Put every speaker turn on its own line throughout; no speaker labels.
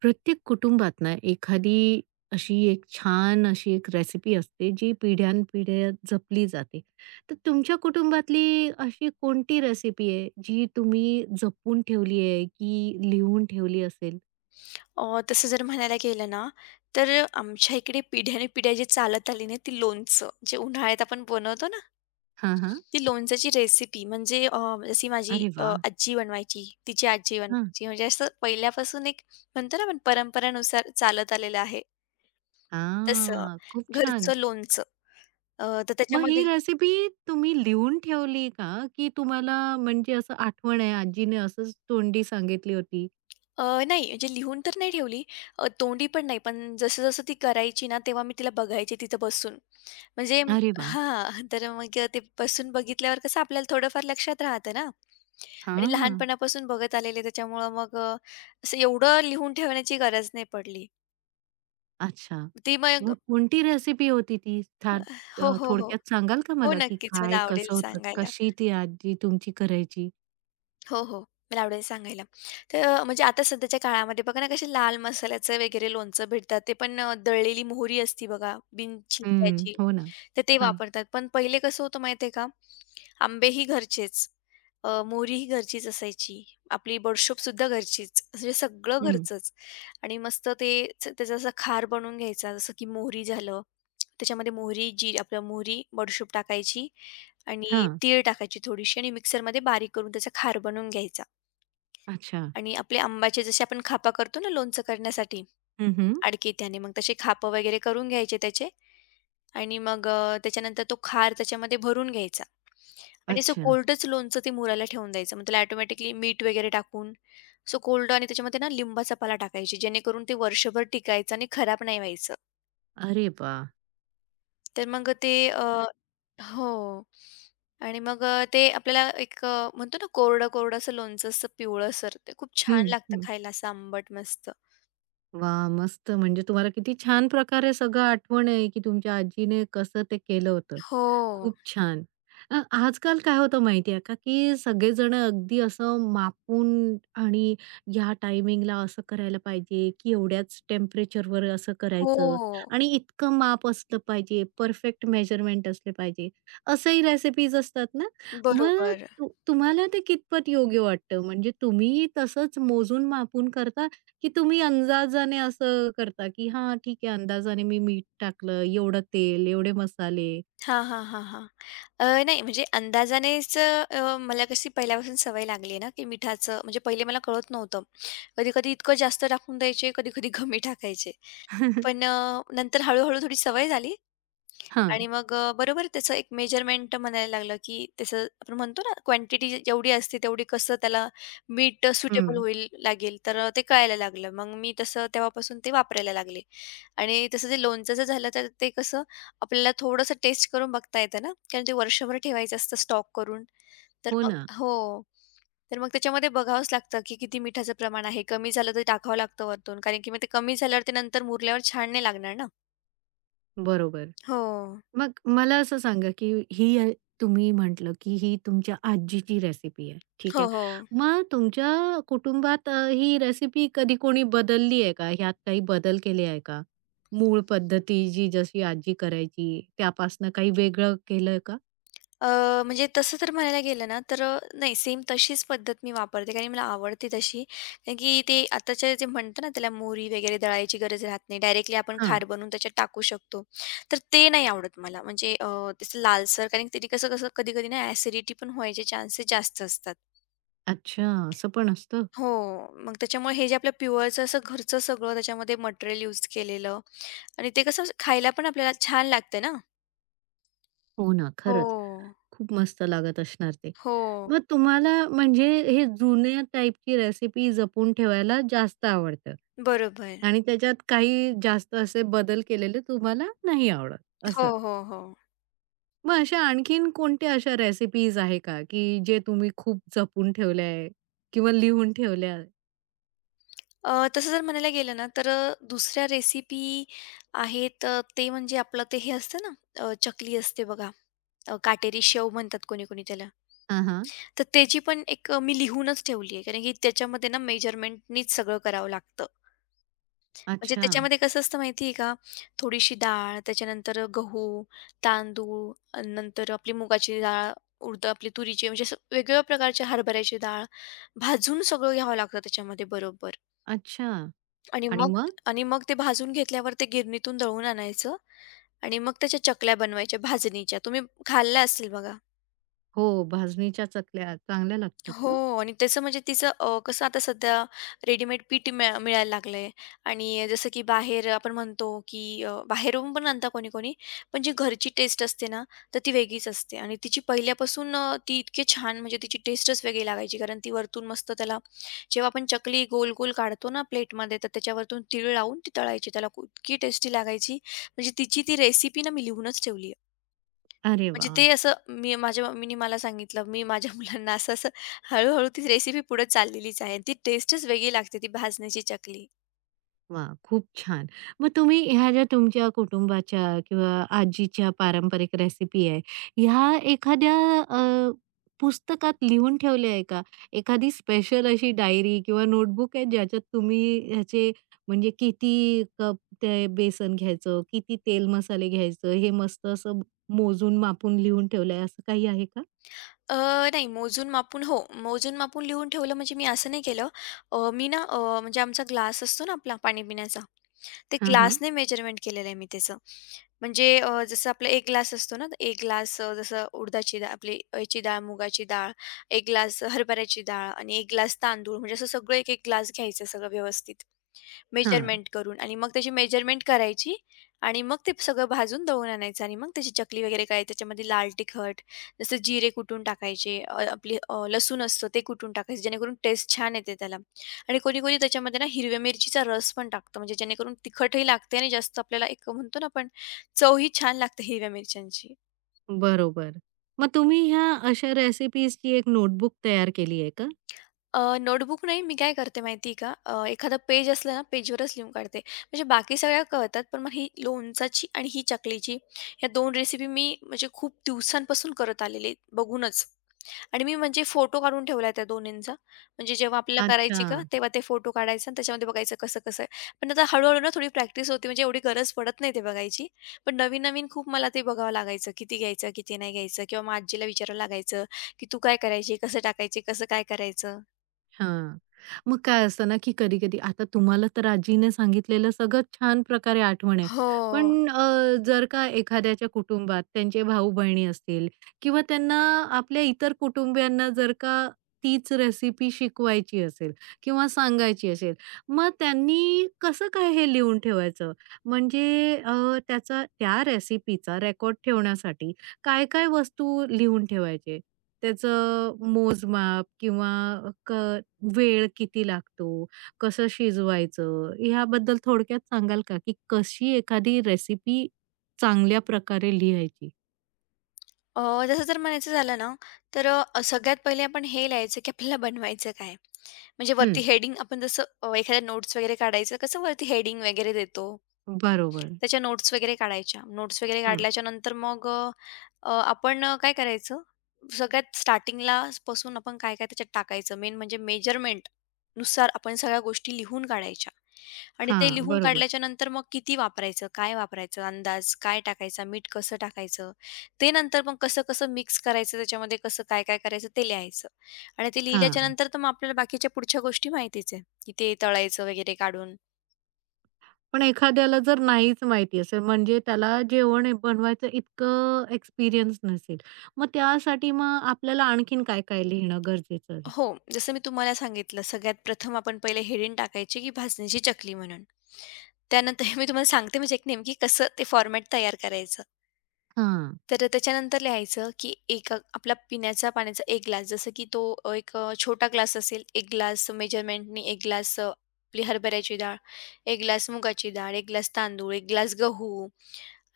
प्रत्येक कुटुंबात ना एखादी अशी एक छान अशी एक रेसिपी असते जी पिढ्यानपिढ्या जपली जाते. तर तुमच्या कुटुंबातली अशी कोणती रेसिपी आहे जी तुम्ही जपून ठेवली आहे की लिहून ठेवली असेल?
तसं जर म्हणायला गेलं ना, तर आमच्या इकडे पिढ्यानपिढ्या जी चालत आली ना, ती लोणचं, जे उन्हाळ्यात आपण बनवतो ना,
हां, हां.
ती लोणच्याची रेसिपी म्हणजे जशी माझी
अरे वाह!
आजी बनवायची, तिची आजी
हां.
बनवायची. म्हणजे असं पहिल्यापासून एक म्हणतो ना आपण परंपरानुसार चालत आलेलं आहे, तसं
हां, खूप छान.
घरचं लोणचं. तर
मग ही
त्याच्यामध्ये
रेसिपी तुम्ही लिहून ठेवली का? की तुम्हाला म्हणजे असं आठवण आहे आजीने असंच तोंडी सांगितली होती?
अ, नाही म्हणजे लिहून तर नाही ठेवली. तोंडी पण नाही. पण जसं-जसं ती करायची ना, तेव्हा मी तिला बघायचे तिथं बसून. म्हणजे
अरे वाह!
हां, तर मग ते बसून बघितल्यावर कसं आपल्याला थोडंफार लक्षात राहतं ना आणि
हां.
लहानपणापासून बघत आलेले त्याच्यामुळं मग असं एवढं लिहून ठेवण्याची गरज नाही पडली.
अच्छा.
ती मग
मग कोणती रेसिपी होती ती? छान
हो, हो, हो.
थोडक्यात सांगाल का
हो,
मला, की
नक्कीच मला
काय,
आवडेल
कसं होतं?
सांगायला.
कशी ती आजी तुमची करायची?
हो, हो. मला आवडेल सांगायला. तर म्हणजे आता सध्याच्या काळामध्ये बघा ना, कसे लाल मसाल्याचं वगैरे लोणचं भेटतात. ते पण दळलेली मोहरी असती बघा, बिन
हं.
छिलट्याची.
हो ना.
तर ते
हां.
वापरतात. पण पहिले कसं होतं माहिती आहे का? आंबेही घरचेच, मोहरीही घरचीच असायची. आपली बडीशोपसुद्धा घरचीच. म्हणजे सगळं
हं.
घरचंच आणि मस्त ते त्याचा असा खार बनवून घ्यायचा. जसं की मोहरी झालं, त्याच्यामध्ये मोहरी, जी आपलं मोहरी, बडीशोप टाकायची आणि
हां.
तीळ टाकायची थोडीशी आणि मिक्सरमध्ये बारीक करून त्याचा खार बनवून घ्यायचा
अच्छा.
आणि आपले आंब्याचे जसे आपण खापा करतो ना लोणचं करण्यासाठी
हं, हं.
आडकित्याने मग तसे खापं वगैरे करून घ्यायचे त्याचे आणि मग त्याच्यानंतर तो खार त्याच्यामध्ये भरून घ्यायचा आणि असं
अच्छा.
कोल्डच लोणचं ते मुरायला ठेवून द्यायचं मग त्याला ऑटोमॅटिकली मीठ वगैरे टाकून सो कोल्ड आणि त्याच्यामध्ये ना लिंबाचा पाला टाकायची जेणेकरून ते वर्षभर टिकायचं आणि खराब नाही व्हायचं
अरे वाह!
तर मग ते हो. आणि मग ते आपल्याला एक म्हणतो ना कोरडं-कोरडं असं लोणचं असं पिवळसर ते खूप
हं,
छान लागतं
हं.
खायला असं आंबट मस्त.
वाह! मस्त. म्हणजे तुम्हाला किती छान प्रकारे सगळं आठवण आहे, की तुमच्या आजीने कसं ते केलं होतं.
हो.
खूप छान. आजकाल काय होतं माहिती आहे का, की सगळेजण अगदी असं मापून आणि ह्या टायमिंगला असं करायला पाहिजे, की एवढ्याच टेम्परेचरवर असं करायचं
हो.
आणि इतकं माप असलं पाहिजे, परफेक्ट मेजरमेंट असले पाहिजे, असंही रेसिपीज असतात ना. मग
बरोबर.
तुम्हाला ते कितपत योग्य वाटतं? म्हणजे तुम्ही तसंच मोजून मापून करता, की तुम्ही अंदाजाने असं करता, की हां, ठीक आहे, अंदाजाने मी मीठ टाकलं, एवढं तेल, एवढे मसाले?
हां, हां, हां, हां. नाही म्हणजे अंदाजानेच मला कशी पहिल्यापासून सवय लागली आहे ना, की मिठाचं म्हणजे पहिले मला कळत नव्हतं. कधी-कधी इतकं जास्त टाकून द्यायचे, कधी-कधी कमी टाकायचे. पण नंतर हळू थोडी सवय झाली आणि
हां.
मग बरोबर त्याचं एक मेजरमेंट म्हणायला लागलं, की त्याचं आपण म्हणतो ना, क्वांटिटी जेवढी असते तेवढी कसं त्याला मीठ सुटेबल
हं.
होईल लागेल, तर ते कळायला लागलं. मग मी तसं तेव्हापासून ते वापरायला लागले. आणि तसं जे लोणचं जर झालं, तर ते कसं आपल्याला थोडंसं टेस्ट करून बघता येतं ना, कारण ते वर्षभर ठेवायचं असतं स्टॉक करून. तर
हो
मग
ना.
हो. तर मग त्याच्यामध्ये बघावंच लागतं, की किती मिठाचं प्रमाण आहे. कमी झालं तर टाकावं लागतं वरतून, कारण की मग ते कमी झाल्यावर ते नंतर मुरल्यावर छान नाही लागणार ना.
बरोबर.
हो.
मग मला असं सांगा, की ही तुम्ही म्हटलं, की ही तुमच्या आजीची रेसिपी आहे. ठीक
हो,
आहे.
हो.
मग तुमच्या कुटुंबात ही रेसिपी कधी कोणी बदलली आहे का? ह्यात काही बदल केले आहे का? मूळ पद्धती जी जशी आजी करायची त्यापासनं काही वेगळं केलंय का?
अ, म्हणजे तसं तर म्हणायला गेलं ना, तर नाही सेम तशीच पद्धत मी वापरते कारण मला आवडते तशी. कारण की ते आताच्या जे म्हणतो ना, त्याला मोहरी वगैरे दळायची गरज राहत नाही. डायरेक्टली आपण
हां.
खार बनवून त्याच्यात टाकू शकतो. तर ते नाही आवडत मला. म्हणजे तसं लालसर कारण की कसं-कसं कधी-कधी ना ॲसिडिटी पण व्हायचे चान्सेस जास्त असतात.
अच्छा, असं पण असतं?
हो. मग त्याच्यामुळे हे जे आपलं प्युअरचं असं घरचं सगळं त्याच्यामध्ये मटेरियल यूज केलेलं आणि ते कसं खायला पण आपल्याला छान लागतं ना.
हो ना,
हो.
खरंच. खूप मस्त लागत असणार ते.
हो.
मग तुम्हाला म्हणजे हे जुन्या टाईपची रेसिपी जपून ठेवायला जास्त आवडतं
बरोबर.
आणि त्याच्यात काही जास्त असे बदल केलेले तुम्हाला नाही आवडत
हो,
असं.
हो, हो.
मग अशा आणखीन कोणत्या अशा रेसिपीज आहे का, की जे तुम्ही खूप जपून ठेवल्या आहे किंवा लिहून ठेवल्या आहे?
तसं जर म्हणायला गेलं ना, तर दुसऱ्या रेसिपी आहेत, ते म्हणजे आपलं ते हे असतं ना, चकली असते बघा. काटेरी शेव म्हणतात कोणी-कोणी त्याला.
हां, हां.
तर त्याची पण एक मी लिहूनच ठेवली आहे. कारण की त्याच्यामध्ये ना मेजरमेंटनीच सगळं करावं लागतं. म्हणजे
अच्छा,
त्याच्यामध्ये कसं असतं माहिती आहे का, थोडीशी डाळ, त्याच्यानंतर गहू, तांदूळ, नंतर आपली मुगाची डाळ, उडद आपली तुरीची म्हणजे असं वेगवेगळ्या प्रकारच्या हरभऱ्याची डाळ भाजून सगळं घ्यावं लागतं त्याच्यामध्ये बरोबर.
अच्छा.
आणि
आणि
मग
मग?
आणि मग ते भाजून घेतल्यावर ते गिरणीतून दळून आणायचं आणि मग त्याच्या चकल्या बनवायच्या भाजणीच्या. तुम्ही खाल्ल्या असतील बघा.
हो, भाजणीच्या चकल्या चांगल्या लागतात
हो
ना?
आणि त्याचं म्हणजे तिचं कसं आता सध्या रेडीमेड पीठ मिळायला लागलंय आणि जसं की बाहेर आपण म्हणतो की बाहेरून पण आणता कोणी कोणी पण जी घरची टेस्ट असते ना तर ती वेगळीच असते आणि तिची पहिल्यापासून ती इतकी छान म्हणजे तिची टेस्टच वेगळी लागायची कारण ती वरतून मस्त त्याला जेव्हा आपण चकली गोल गोल काढतो ना प्लेटमध्ये तर त्याच्यावरतून तीळ लावून ती तळायची त्याला इतकी टेस्टी लागायची म्हणजे तिची ती रेसिपी ना मी लिहूनच ठेवली
अरे
म्हणजे
वाह!
ते असं मी माझ्या मम्मीने मला सांगितलं, मी माझ्या मुलांना असं-असं हळू-हळू ती रेसिपी पुढे चाललेलीच आहे. ती टेस्टच वेगळी लागते ती भाजण्याची चकली.
वा, खूप छान. मग तुम्ही ह्या ज्या तुमच्या कुटुंबाच्या किंवा आजीच्या पारंपरिक रेसिपी आहे, ह्या एखाद्या अ, पुस्तकात लिहून ठेवल्या आहे का? एखादी स्पेशल अशी डायरी किंवा नोटबुक आहे ज्याच्यात तुम्ही ह्याचे म्हणजे किती कप ते बेसन घ्यायचं, किती तेल मसाले घ्यायचं, हे मस्त असं मोजून मापून लिहून ठेवलं आहे, असं काही आहे का?
अ, नाही मोजून मापून हो, मोजून मापून लिहून ठेवलं म्हणजे मी असं नाही केलं. मी ना म्हणजे आमचा ग्लास असतो ना आपला पाणी पिण्याचा, ते
हां, हां.
ग्लासने मेजरमेंट केलेलं आहे मी त्याचं. म्हणजे जसं आपला 1 ग्लास असतो ना, 1 ग्लास जसं उडदाची डाळ आपली याची डाळ, मुगाची डाळ, 1 ग्लास हरभऱ्याची डाळ आणि 1 ग्लास तांदूळ म्हणजे असं सगळं 1-1 ग्लास घ्यायचं सगळं व्यवस्थित.
हां.
मेजरमेंट करून आणि मग त्याची मेजरमेंट करायची आणि मग ते सगळं भाजून दळून आणायचं आणि मग त्याची चकली वगैरे काय त्याच्यामध्ये लाल तिखट जसं जिरे कुटून टाकायचे, आपली लसूण असतं ते कुटून टाकायचं जेणेकरून टेस्ट छान येते त्याला आणि कोणी कोणी त्याच्यामध्ये ना हिरव्या मिरचीचा रस पण टाकतं म्हणजे जेणेकरून तिखटही लागते आणि जास्त आपल्याला एक म्हणतो ना आपण चवही छान लागते हिरव्या मिरच्यांची.
बरोबर. मग तुम्ही ह्या अशा रेसिपीजची एक नोटबुक तयार केली आहे का?
नोटबुक नाही, मी काय करते माहिती का? एखादं पेज असलं ना, पेजवरच लिहून काढते. म्हणजे बाकी सगळ्या कळतात, पण मग ही लोणचाची आणि ही चकलीची या दोन रेसिपी मी म्हणजे खूप दिवसांपासून करत आलेली आहे, बघूनच. आणि मी म्हणजे फोटो काढून ठेवला आहे त्या दोन्हींचा. म्हणजे जेव्हा आपल्याला
अच्छा.
करायची का, तेव्हा ते फोटो काढायचा आणि त्याच्यामध्ये बघायचं कसं-कसं आहे. पण आता हळू ना थोडी प्रॅक्टिस होती, म्हणजे एवढी गरज पडत नाही ते बघायची. पण नवीन-नवीन खूप मला ते बघावं लागायचं, किती घ्यायचं, किती नाही घ्यायचं किंवा मग आजीला विचारावं लागायचं, की "तू काय करायची? कसं टाकायची? कसं काय करायचं?"
हां. मग काय असतं ना, की कधी-कधी आता तुम्हाला तर आजीने सांगितलेलं सगळं छान प्रकारे आठवण आहे. पण
हो.
जर का एखाद्याच्या कुटुंबात त्यांचे भाऊ-बहिणी असतील किंवा त्यांना आपल्या इतर कुटुंबियांना जर का तीच रेसिपी शिकवायची असेल किंवा सांगायची असेल, मग त्यांनी कसं काय हे लिहून ठेवायचं? म्हणजे त्याचा त्या रेसिपीचा रेकॉर्ड ठेवण्यासाठी काय-काय वस्तू लिहून ठेवायचे? त्याचं मोजमाप किंवा क वेळ किती लागतो? कसं शिजवायचं? ह्याबद्दल थोडक्यात सांगाल का, की कशी एखादी रेसिपी चांगल्या प्रकारे लिहायची?
अ, तसं जर म्हणायचं झालं ना, तर सगळ्यात पहिले आपण हे लिहायचं, की आपल्याला बनवायचं काय? म्हणजे वरती
हं.
हेडिंग आपण जसं एखाद्या नोट्स वगैरे काढायचं, कसं वरती हेडिंग वगैरे देतो.
बरोबर.
त्याच्या नोट्स वगैरे काढायच्या. नोट्स वगैरे
हं.
काढल्याच्या नंतर मग अ, अ, आपण काय करायचं, सगळ्यात स्टार्टिंगला पासून आपण काय-काय त्याच्यात टाकायचं, मेन म्हणजे मेजरमेंटनुसार आपण सगळ्या गोष्टी लिहून काढायच्या आणि
हां,
ते लिहून
बरोबर.
काढल्याच्या नंतर मग किती वापरायचं, काय वापरायचं, अंदाज काय टाकायचा, मीठ कसं टाकायचं, ते नंतर मग कसं-कसं मिक्स करायचं, त्याच्यामध्ये कसं काय-काय करायचं ते लिहायचं आणि ते लिहिल्याच्या
हां.
नंतर तर मग आपल्याला बाकीच्या पुढच्या गोष्टी माहितीच आहे, की ते तळायचं वगैरे काढून.
पण एखाद्याला जर नाहीच माहिती असेल, म्हणजे त्याला जेवण हे बनवायचं इतकं एक्सपिरियन्स नसेल, मग त्यासाठी मग आपल्याला आणखीन काय-काय लिहिणं गरजेचं आहे?
हो, जसं मी तुम्हाला सांगितलं सगळ्यात प्रथम आपण पहिले हेडिंग टाकायची, की भाजणीची चकली म्हणून. त्यानंतर हे मी तुम्हाला सांगते म्हणजे एक नेमकी कसं ते फॉर्मॅट तयार करायचं.
हां,
तर त्याच्यानंतर लिहायचं, की एक आपला पिण्याच्या पाण्याचा 1 ग्लास जसं की तो एक छोटा ग्लास असेल 1 ग्लास मेजरमेंटनी 1 ग्लास आपली हरभऱ्याची डाळ, 1 ग्लास मुगाची डाळ, 1 ग्लास तांदूळ, 1 ग्लास गहू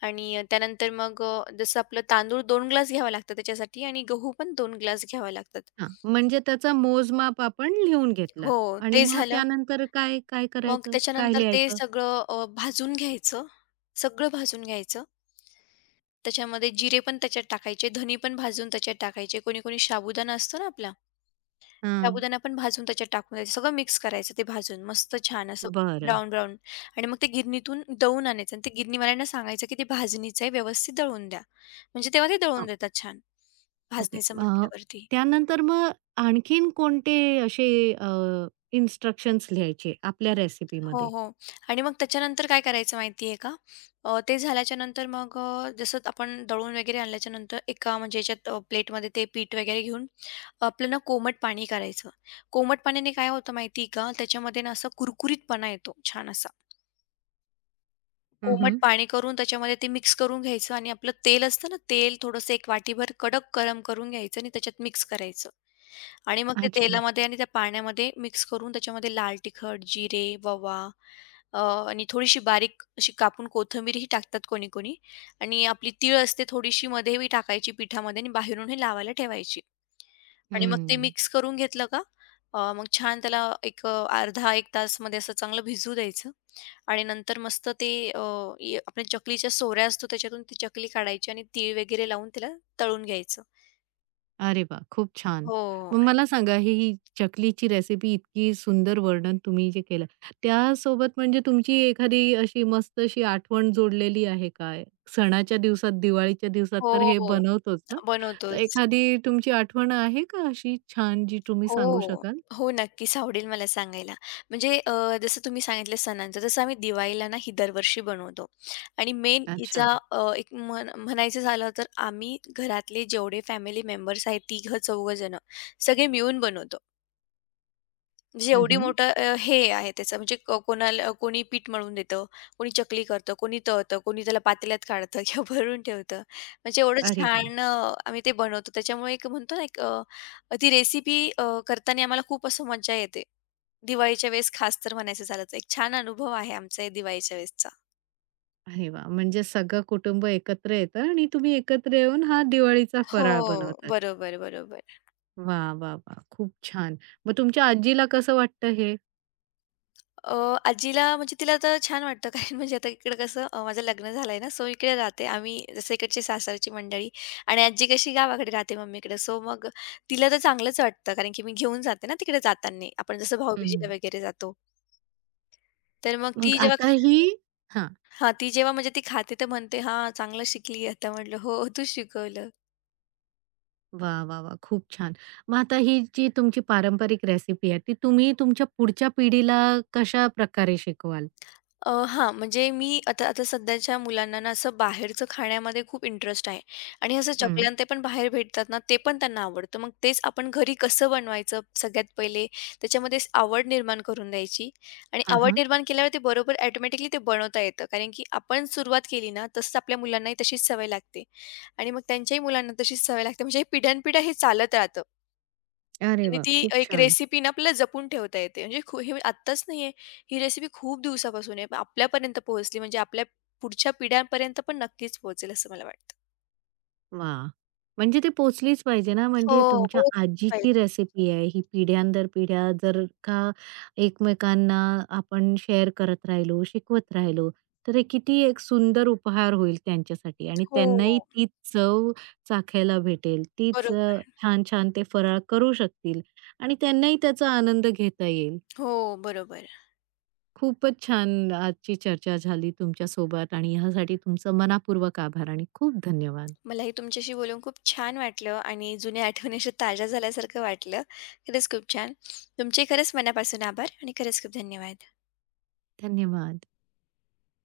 आणि त्यानंतर मग जसं आपलं तांदूळ 2 ग्लास घ्यावा लागतं त्याच्यासाठी आणि गहू पण 2 ग्लास घ्यावा लागतात.
हां. म्हणजे त्याचा मोजमाप आपण लिहून घेतला
हो,
आणि
ते
मग
झालं
त्यानंतर काय, काय
मग
करायचं? काय
त्याच्यानंतर ते
लिहायचं?
सगळं भाजून घ्यायचं. सगळं भाजून घ्यायचं. त्याच्यामध्ये जिरे पण त्याच्यात टाकायचे, धनी पण भाजून त्याच्यात टाकायचे. कोणी-कोणी साबुदाणा असतो ना आपला,
हां.
साबुदाणा पण भाजून त्याच्यात टाकून द्यायचं. सगळं मिक्स करायचं ते भाजून. मस्त छान असं
बरं.
ब्राऊन-ब्राऊन आणि मग ते गिरणीतून दळून आणायचं आणि ते गिरणीवाल्यांना सांगायचं, की ते भाजणीचं आहे व्यवस्थित दळून द्या. म्हणजे तेव्हा ते
अ,
दळून देतात छान,
ओके.
भाजणीचं म्हटल्यावरती.
त्यानंतर मग आणखीन कोणते असे अ, इन्स्ट्रक्शन्स लिहायचे आपल्या
हो,
रेसिपीमध्ये?
हो. आणि मग त्याच्यानंतर काय करायचं माहिती आहे का? ते झाल्याच्यानंतर मग जसं आपण दळून वगैरे आणल्याच्यानंतर एका म्हणजे याच्यात प्लेटमध्ये ते पीठ वगैरे घेऊन आपलं ना कोमट पाणी करायचं. कोमट पाण्याने काय होतं माहिती आहे का? त्याच्यामध्ये ना असा कुरकुरीतपणा येतो छान असा. कोमट
हं,
पाणी करून त्याच्यामध्ये ते मिक्स करून घ्यायचं आणि आपलं तेल असतं ना, तेल थोडंसं 1 वाटीभर कडक गरम करून घ्यायचं आणि त्याच्यात मिक्स करायचं. आणि मग ते
अच्छा.
तेलामध्ये आणि त्या पाण्यामध्ये मिक्स करून त्याच्यामध्ये लाल तिखट, जिरे, ओवा, अ, आणि थोडीशी बारीक अशी कापून कोथिंबीरही टाकतात कोणी-कोणी आणि आपली तीळ असते थोडीशी मध्येही टाकायची पिठामध्ये आणि बाहेरून हे लावायला ठेवायची. आणि मग ते
हं.
मिक्स करून घेतलं का मग छान त्याला एक अर्धा 1 तासमध्ये असं चांगलं भिजू द्यायचं. आणि नंतर मस्त ते अ, य आपल्या चकलीच्या सोऱ्या असतो त्याच्यातून ती चकली काढायची आणि तीळ वगैरे लावून त्याला तळून घ्यायचं.
अरे वाह! खूप छान.
हो.
मग मला सांगा ही ही चकलीची रेसिपी इतकी सुंदर वर्णन तुम्ही जे केलं, त्यासोबत म्हणजे तुमची एखादी अशी मस्त अशी आठवण जोडलेली आहे काय? सणाच्या दिवसात, दिवाळीच्या दिवसात
हो.
तर हे
हो.
बनवतोच ना, तर
बनवतोच.
एखादी तुमची आठवण आहे का अशी छान जी तुम्ही सांगू
हो.
शकाल?
हो, नक्कीच आवडेल मला सांगायला. म्हणजे जसं तुम्ही सांगितलं सणांचं, तसं आम्ही दिवाळीला ना ही दरवर्षी बनवतो आणि मेन हिचा
अच्छा.
एक म्हण म्हणायचं झालं तर आम्ही घरातले जेवढे फॅमिली मेंबर्स आहेत, तिघं-चौघं जण सगळे मिळून बनवतो. म्हणजे
हं,
एवढी
हं.
मोठं हे आहे त्याचं म्हणजे कोणाला कोणी पीठ मळून देतं, कोणी चकली करतं, कोणी तळतं, कोणी त्याला पातेल्यात काढतं किंवा भरून ठेवतं. म्हणजे एवढं
अरे वाह!
छान आम्ही ते बनवतो. त्याच्यामुळे एक म्हणतो ना एक ती रेसिपी करताना आम्हाला खूप असं मज्जा येते. दिवाळीच्या वेळेस खास तर म्हणायचं झालं तर. एक छान अनुभव आहे आमचा या दिवाळीच्या वेळेसचा.
अरे वाह! म्हणजे सगळं कुटुंब एकत्र येतं आणि तुम्ही एकत्र येऊन हा दिवाळीचा फराळ
हो.
बनवतात.
बरोबर, बरोबर.
वाह, वाह, वाह! खूप छान. मग तुमच्या आजीला कसं वाटतं हे?
अ, आजीला म्हणजे तिला आता छान वाटतं कारण म्हणजे आता इकडं कसं माझं लग्न झालंय ना, सो इकडे राहते. आम्ही जसं इकडची सासरची मंडळी आणि आजी कशी गावाकडे राहते मम्मीकडे. सो मग तिला तर चांगलंच वाटतं कारण की मी घेऊन जाते ना तिकडे जाताना. आपण जसं
हं,
भाऊबीजेला वगैरे जातो. तर मग
मग
ती जेव्हा
आता ही हां.
हां, ती जेव्हा म्हणजे ती खाते तर म्हणते, "हां, चांगलं शिकली." आता म्हटलं, "हो, तू शिकवलं."
वाह, वाह, वाह! खूप छान. मग आता ही जी तुमची पारंपरिक रेसिपी आहे, ती तुम्ही तुमच्या पुढच्या पिढीला कशाप्रकारे शिकवाल?
हां, म्हणजे मी आता आता सध्याच्या मुलांना ना असं बाहेरचं खाण्यामध्ये खूप इंटरेस्ट आहे आणि असं चकल्या
हं.
आणि ते पण बाहेर भेटतात ना, ते पण त्यांना आवडतं. मग तेच आपण घरी कसं बनवायचं सगळ्यात पहिले त्याच्यामध्ये आवड निर्माण करून द्यायची आणि
हां,
आवड
हां.
निर्माण केल्यावर ते बरोबर ऑटोमॅटिकली ते बनवता येतं. कारण की आपण सुरुवात केली ना, तसंच आपल्या मुलांनाही तशीच सवय लागते आणि मग त्यांच्याही मुलांना तशीच सवय लागते. म्हणजे पिढ्यानपिढ्या हे चालत राहतं.
अरे
आणि
वाह!
ती
खूप
एक
छान.
रेसिपी ना आपल्याला जपून ठेवता येते. म्हणजे हे आत्ताच नाहीये. ही रेसिपी खूप दिवसापासून आहे. पण आपल्यापर्यंत पोहोचली म्हणजे आपल्या पुढच्या पिढ्यांपर्यंत पण नक्कीच पोहोचेल असं मला वाटतं.
वाह! म्हणजे ते पोहोचलीच पाहिजे ना,
हो,
म्हणजे तुमच्या
पोहोचलीच
आजीची
पाहिजे.
रेसिपी आहे ही पिढ्यानंतर-पिढ्या जर का एकमेकांना आपण शेअर करत राहिलो, शिकवत राहिलो, तर हे किती एक सुंदर उपहार होईल त्यांच्यासाठी आणि
हो.
त्यांनाही तीच चव चाखायला भेटेल. तीच
बरोबर.
छान-छान ते फराळ करू शकतील आणि त्यांनाही त्याचा आनंद घेता येईल.
हो, बरोबर.
खूपच छान आजची चर्चा झाली तुमच्यासोबत आणि ह्यासाठी तुमचं मनापूर्वक आभार आणि खूप धन्यवाद.
मलाही तुमच्याशी बोलून खूप छान वाटलं आणि जुन्या आठवणी अशा ताज्या झाल्यासारखं वाटलं. खरंच खूप छान. तुमचे खरंच मनापासून आभार आणि खरंच खूप धन्यवाद.
धन्यवाद.